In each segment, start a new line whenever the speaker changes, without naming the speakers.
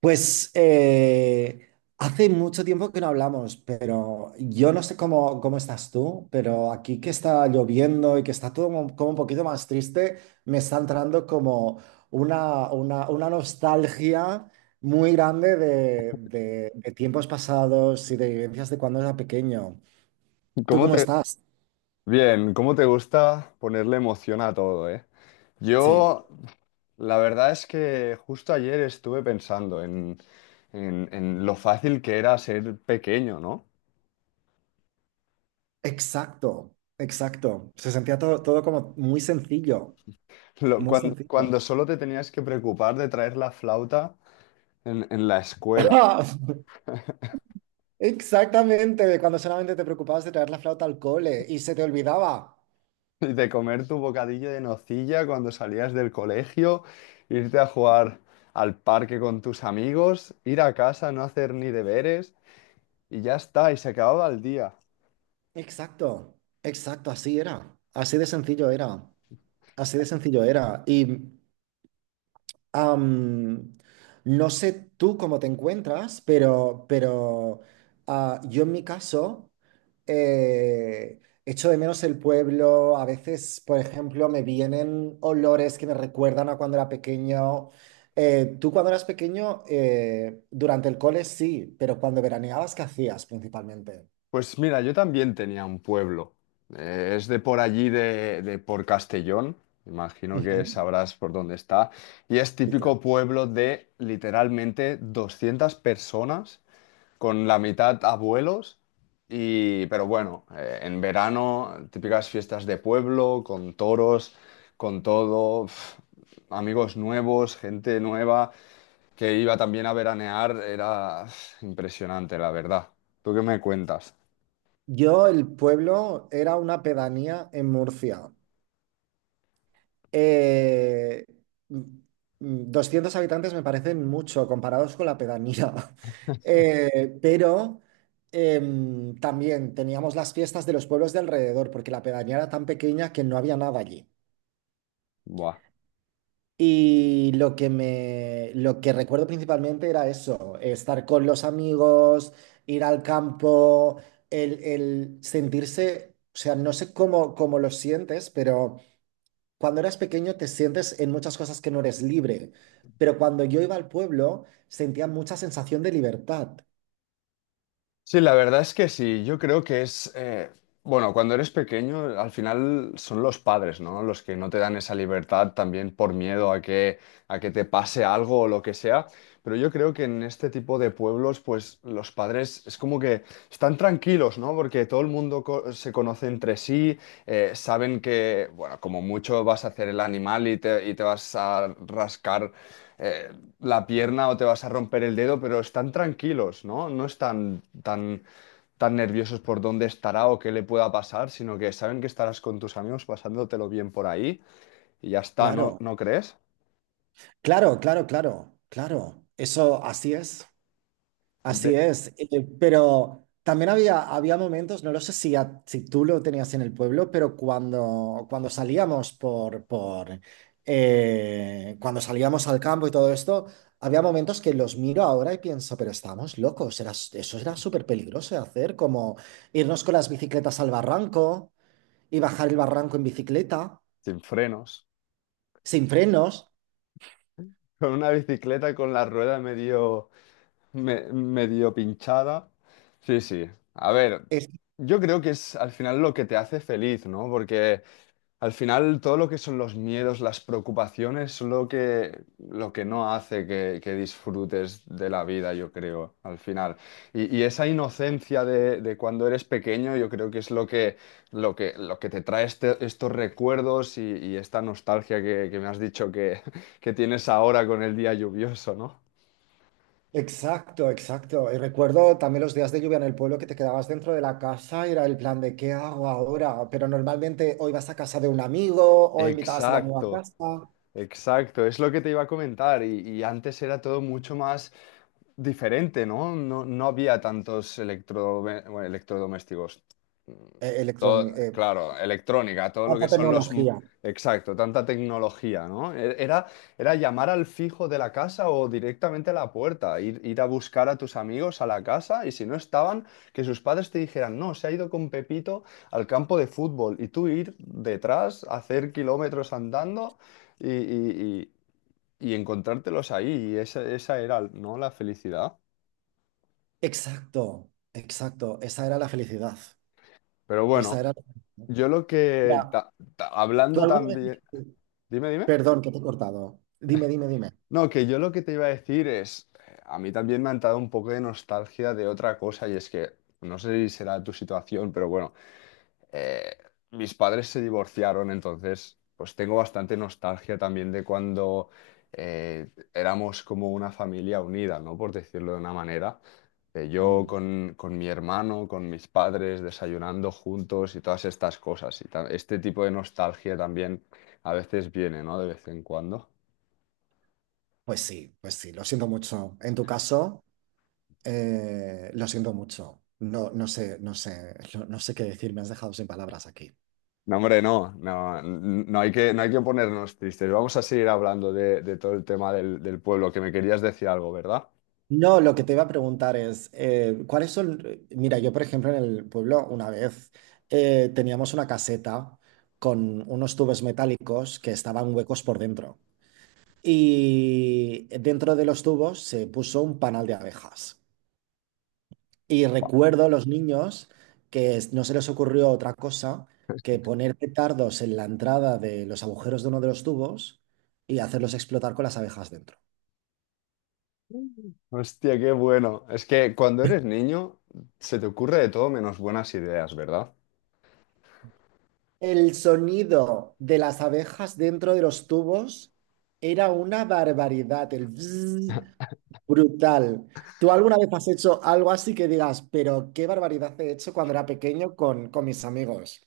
Pues eh, Hace mucho tiempo que no hablamos, pero yo no sé cómo estás tú, pero aquí que está lloviendo y que está todo como un poquito más triste, me está entrando como una nostalgia muy grande de tiempos pasados y de vivencias de cuando era pequeño. ¿Tú
¿Cómo
cómo
te...
estás?
Bien, ¿cómo te gusta ponerle emoción a todo, eh?
Sí,
Yo, la verdad es que justo ayer estuve pensando en lo fácil que era ser pequeño, ¿no?
exacto, exacto. Se sentía todo como muy sencillo, muy sencillo.
Solo te tenías que preocupar de traer la flauta en la escuela
Exactamente, de cuando solamente te preocupabas de traer la flauta al cole y se te olvidaba.
y de comer tu bocadillo de nocilla cuando salías del colegio, irte a jugar al parque con tus amigos, ir a casa, no hacer ni deberes y ya está, y se acababa el día.
Exacto, exacto, así era. Así de sencillo era. Así de sencillo era. Am, no sé tú cómo te encuentras, pero yo en mi caso echo de menos el pueblo. A veces, por ejemplo, me vienen olores que me recuerdan a cuando era pequeño. Tú cuando eras pequeño, durante el cole sí, pero cuando veraneabas, ¿qué hacías principalmente?
Pues mira, yo también tenía un pueblo. Es de por allí, de por Castellón. Imagino que
Ujú,
sabrás por dónde está. Y es
sí, claro.
típico pueblo de literalmente 200 personas, con la mitad abuelos. Y pero bueno, en verano, típicas fiestas de pueblo, con toros, con todo, uf, amigos nuevos, gente nueva, que iba también a veranear. Era uf, impresionante, la verdad. ¿Tú qué me cuentas?
Yo, el pueblo, era una pedanía en Murcia. Eh, mm, 200 habitantes me parecen mucho comparados con la pedanía. Eh, pero También teníamos las fiestas de los pueblos de alrededor, porque la pedanía era tan pequeña que no había nada allí.
Buah.
Y lo que me, lo que recuerdo principalmente era eso, estar con los amigos, ir al campo, el sentirse, o sea, no sé cómo lo sientes, pero cuando eras pequeño te sientes en muchas cosas que no eres libre, pero cuando yo iba al pueblo sentía mucha sensación de libertad.
Sí, la verdad es que sí. Yo creo que es, bueno, cuando eres pequeño, al final son los padres, ¿no? Los que no te dan esa libertad también por miedo a que te pase algo o lo que sea. Pero yo creo que en este tipo de pueblos, pues los padres es como que están tranquilos, ¿no? Porque todo el mundo se conoce entre sí, saben que, bueno, como mucho vas a hacer el animal y te vas a rascar. eh, la pierna o te vas a romper el dedo, pero están tranquilos, ¿no? No están tan, tan nerviosos por dónde estará o qué le pueda pasar, sino que saben que estarás con tus amigos pasándotelo bien por ahí y ya está, ¿no,
Claro,
no crees?
claro, claro, claro, claro. Eso así es. Así
De-
es, eh, pero también había, había momentos, no lo sé si, si tú lo tenías en el pueblo, pero cuando salíamos por cuando salíamos al campo y todo esto, había momentos que los miro ahora y pienso, pero estábamos locos, era, eso era súper peligroso de hacer, como irnos con las bicicletas al barranco y bajar el barranco en bicicleta,
Sin frenos,
sin frenos.
con una bicicleta con la rueda medio, medio pinchada. Sí, sí. A ver, yo creo que es al final lo que te hace feliz, ¿no? Porque al final todo lo que son los miedos, las preocupaciones, son lo que no hace que disfrutes de la vida, yo creo, al final. Y esa inocencia de cuando eres pequeño, yo creo que es lo que te trae estos recuerdos y esta nostalgia que me has dicho que, que tienes ahora con el día lluvioso, ¿no?
Exacto, exacto. Y recuerdo también los días de lluvia en el pueblo que te quedabas dentro de la casa y era el plan de ¿qué hago ahora? Pero normalmente hoy vas a casa de un amigo o invitabas a la nueva
Exacto.
casa.
Exacto, es lo que te iba a comentar y antes era todo mucho más diferente, ¿no? No, no había tantos electro, bueno, electrodomésticos.
Eh,
Todo,
electroni- eh,
claro, electrónica, todo lo
Tanta
que son los... m-
tecnología.
Exacto, tanta tecnología, ¿no? Era, era llamar al fijo de la casa o directamente a la puerta, ir a buscar a tus amigos a la casa y si no estaban, que sus padres te dijeran, no, se ha ido con Pepito al campo de fútbol y tú ir detrás, hacer kilómetros andando y, y- y- y encontrártelos ahí, y esa era, ¿no? La felicidad.
Exacto, exacto. Esa era la felicidad.
Pero bueno,
Esa era la felicidad.
yo lo que,
Mira, ¿tú
hablando
alguna vez...
también, dime, dime.
Perdón, que te he cortado. Dime, dime, dime.
No, que yo lo que te iba a decir es, a mí también me han dado un poco de nostalgia de otra cosa, y es que, no sé si será tu situación, pero bueno, eh, mis padres se divorciaron, entonces, pues tengo bastante nostalgia también de cuando éramos como una familia unida, ¿no? Por decirlo de una manera. De yo
Mm.
con mi hermano, con mis padres, desayunando juntos y todas estas cosas. Y este tipo de nostalgia también a veces viene, ¿no? De vez en cuando.
Pues sí, lo siento mucho. ¿En tu caso? Lo siento mucho. No, no sé, no sé, no, no sé qué decir. Me has dejado sin palabras aquí.
No, hombre, no, no, no hay que, no hay que ponernos tristes. Vamos a seguir hablando de todo el tema del, del pueblo, que me querías decir algo, ¿verdad?
No, lo que te iba a preguntar es, ¿cuáles son? Mira, yo por ejemplo en el pueblo una vez teníamos una caseta con unos tubos metálicos que estaban huecos por dentro. Y dentro de los tubos se puso un panal de abejas. Y recuerdo a los niños no se les ocurrió otra cosa que poner petardos en la entrada de los agujeros de uno de los tubos y hacerlos explotar con las abejas dentro.
Hostia, qué bueno. Es que cuando eres niño se te ocurre de todo menos buenas ideas, ¿verdad?
El sonido de las abejas dentro de los tubos era una barbaridad, el bzzz brutal. ¿Tú alguna vez has hecho algo así que digas, pero qué barbaridad he hecho cuando era pequeño con mis amigos?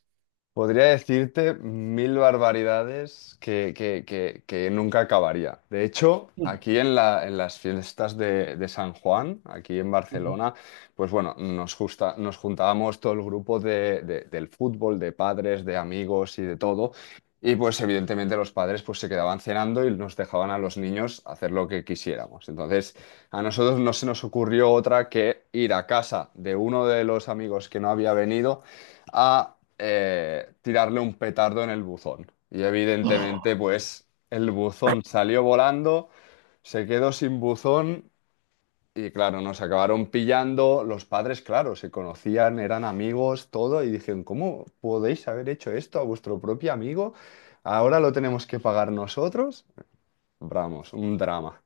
Podría decirte mil barbaridades que nunca acabaría. De hecho,
Mm,
aquí en en las fiestas de San Juan, aquí en Barcelona, pues bueno, nos, nos juntábamos todo el grupo del fútbol, de padres, de amigos y de todo. Y pues evidentemente los padres pues se quedaban cenando y nos dejaban a los niños hacer lo que quisiéramos. Entonces, a nosotros no se nos ocurrió otra que ir a casa de uno de los amigos que no había venido a tirarle un petardo en el buzón. Y
ujú.
evidentemente, pues el buzón salió volando, se quedó sin buzón y claro, nos acabaron pillando. Los padres, claro, se conocían, eran amigos, todo, y dijeron, ¿cómo podéis haber hecho esto a vuestro propio amigo? Ahora lo tenemos que pagar nosotros. Vamos, un drama.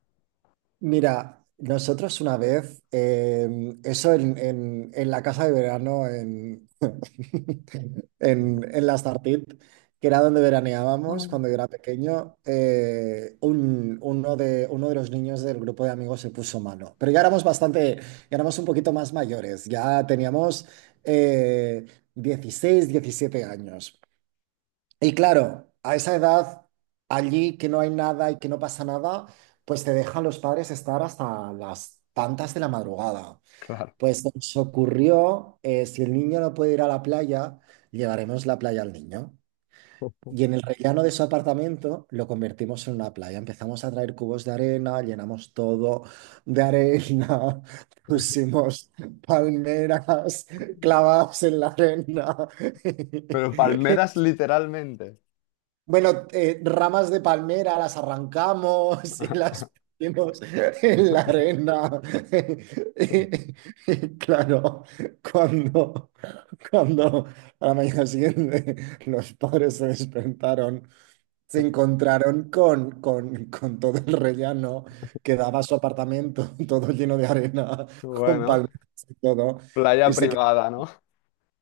Mira, nosotros una vez, eso en la casa de verano, en, en la Startit, que era donde veraneábamos
Mm,
cuando yo era pequeño, uno uno de los niños del grupo de amigos se puso mano. Pero ya éramos bastante, ya éramos un poquito más mayores, ya teníamos eh, 16, 17 años. Y claro, a esa edad, allí que no hay nada y que no pasa nada, pues te dejan los padres estar hasta las tantas de la madrugada.
claro.
Pues se nos ocurrió, si el niño no puede ir a la playa, llevaremos la playa al niño. Y en el rellano de su apartamento lo convertimos en una playa. Empezamos a traer cubos de arena, llenamos todo de arena, pusimos palmeras clavadas en la arena.
Pero palmeras literalmente.
Bueno, ramas de palmera las arrancamos y las ponemos en la arena. Y claro, cuando, cuando a la mañana siguiente los padres se despertaron, se encontraron con todo el rellano que daba su apartamento, todo lleno de arena, con
Bueno,
palmeras y todo,
playa
y se
privada, ¿no?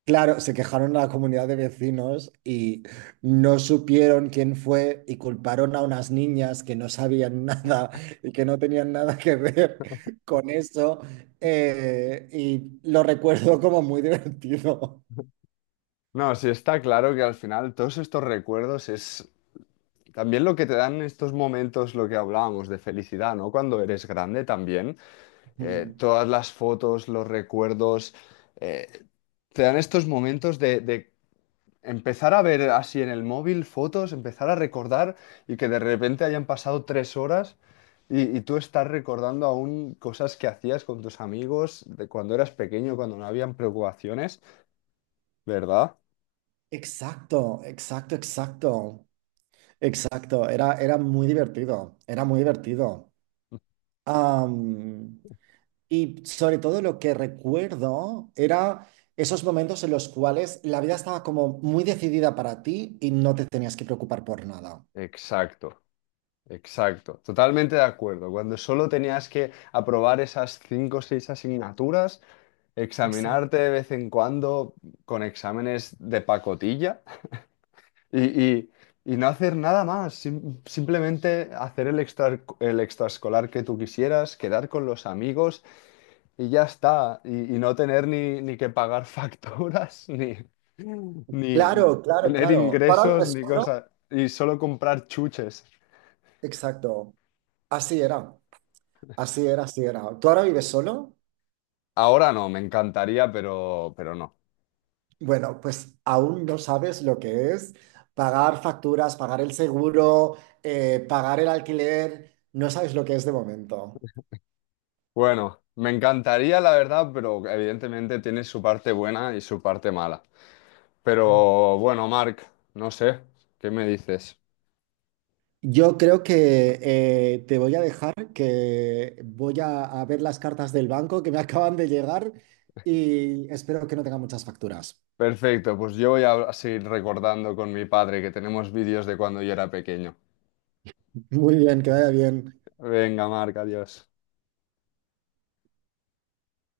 claro, se quejaron a la comunidad de vecinos y no supieron quién fue y culparon a unas niñas que no sabían nada y que no tenían nada que ver con eso. Y lo recuerdo como muy divertido.
No, sí está claro que al final todos estos recuerdos es también lo que te dan estos momentos, lo que hablábamos de felicidad, ¿no? Cuando eres grande también,
Mm.
todas las fotos, los recuerdos, eh, te dan estos momentos de empezar a ver así en el móvil fotos, empezar a recordar y que de repente hayan pasado 3 horas y tú estás recordando aún cosas que hacías con tus amigos de cuando eras pequeño, cuando no habían preocupaciones, ¿verdad?
Exacto, exacto, exacto, exacto. Era, era muy divertido, era muy divertido. Am, Y sobre todo lo que recuerdo era esos momentos en los cuales la vida estaba como muy decidida para ti y no te tenías que preocupar por nada.
Exacto. Exacto, totalmente de acuerdo. Cuando solo tenías que aprobar esas 5 o 6 asignaturas,
Exacto.
examinarte de vez en cuando con exámenes de pacotilla y, y- y no hacer nada más, simplemente hacer el extra, el extraescolar que tú quisieras, quedar con los amigos y ya está, y no tener ni que pagar facturas, ni, ni
Claro, claro,
tener
claro. ¿Tú ahora
ingresos,
vives
ni
solo?
cosas, y solo comprar chuches.
Exacto. Así era, así era, así era. ¿Tú ahora vives solo?
Ahora no, me encantaría, pero no.
Bueno, pues aún no sabes lo que es pagar facturas, pagar el seguro, pagar el alquiler. No sabes lo que es de momento.
Bueno, me encantaría, la verdad, pero evidentemente tiene su parte buena y su parte mala. Pero bueno, Marc, no sé, ¿qué me dices?
Yo creo que te voy a dejar, que voy a ver las cartas del banco que me acaban de llegar y espero que no tenga muchas facturas.
Perfecto, pues yo voy a seguir recordando con mi padre que tenemos vídeos de cuando yo era pequeño.
Muy bien, que vaya bien.
Venga, Marc, adiós.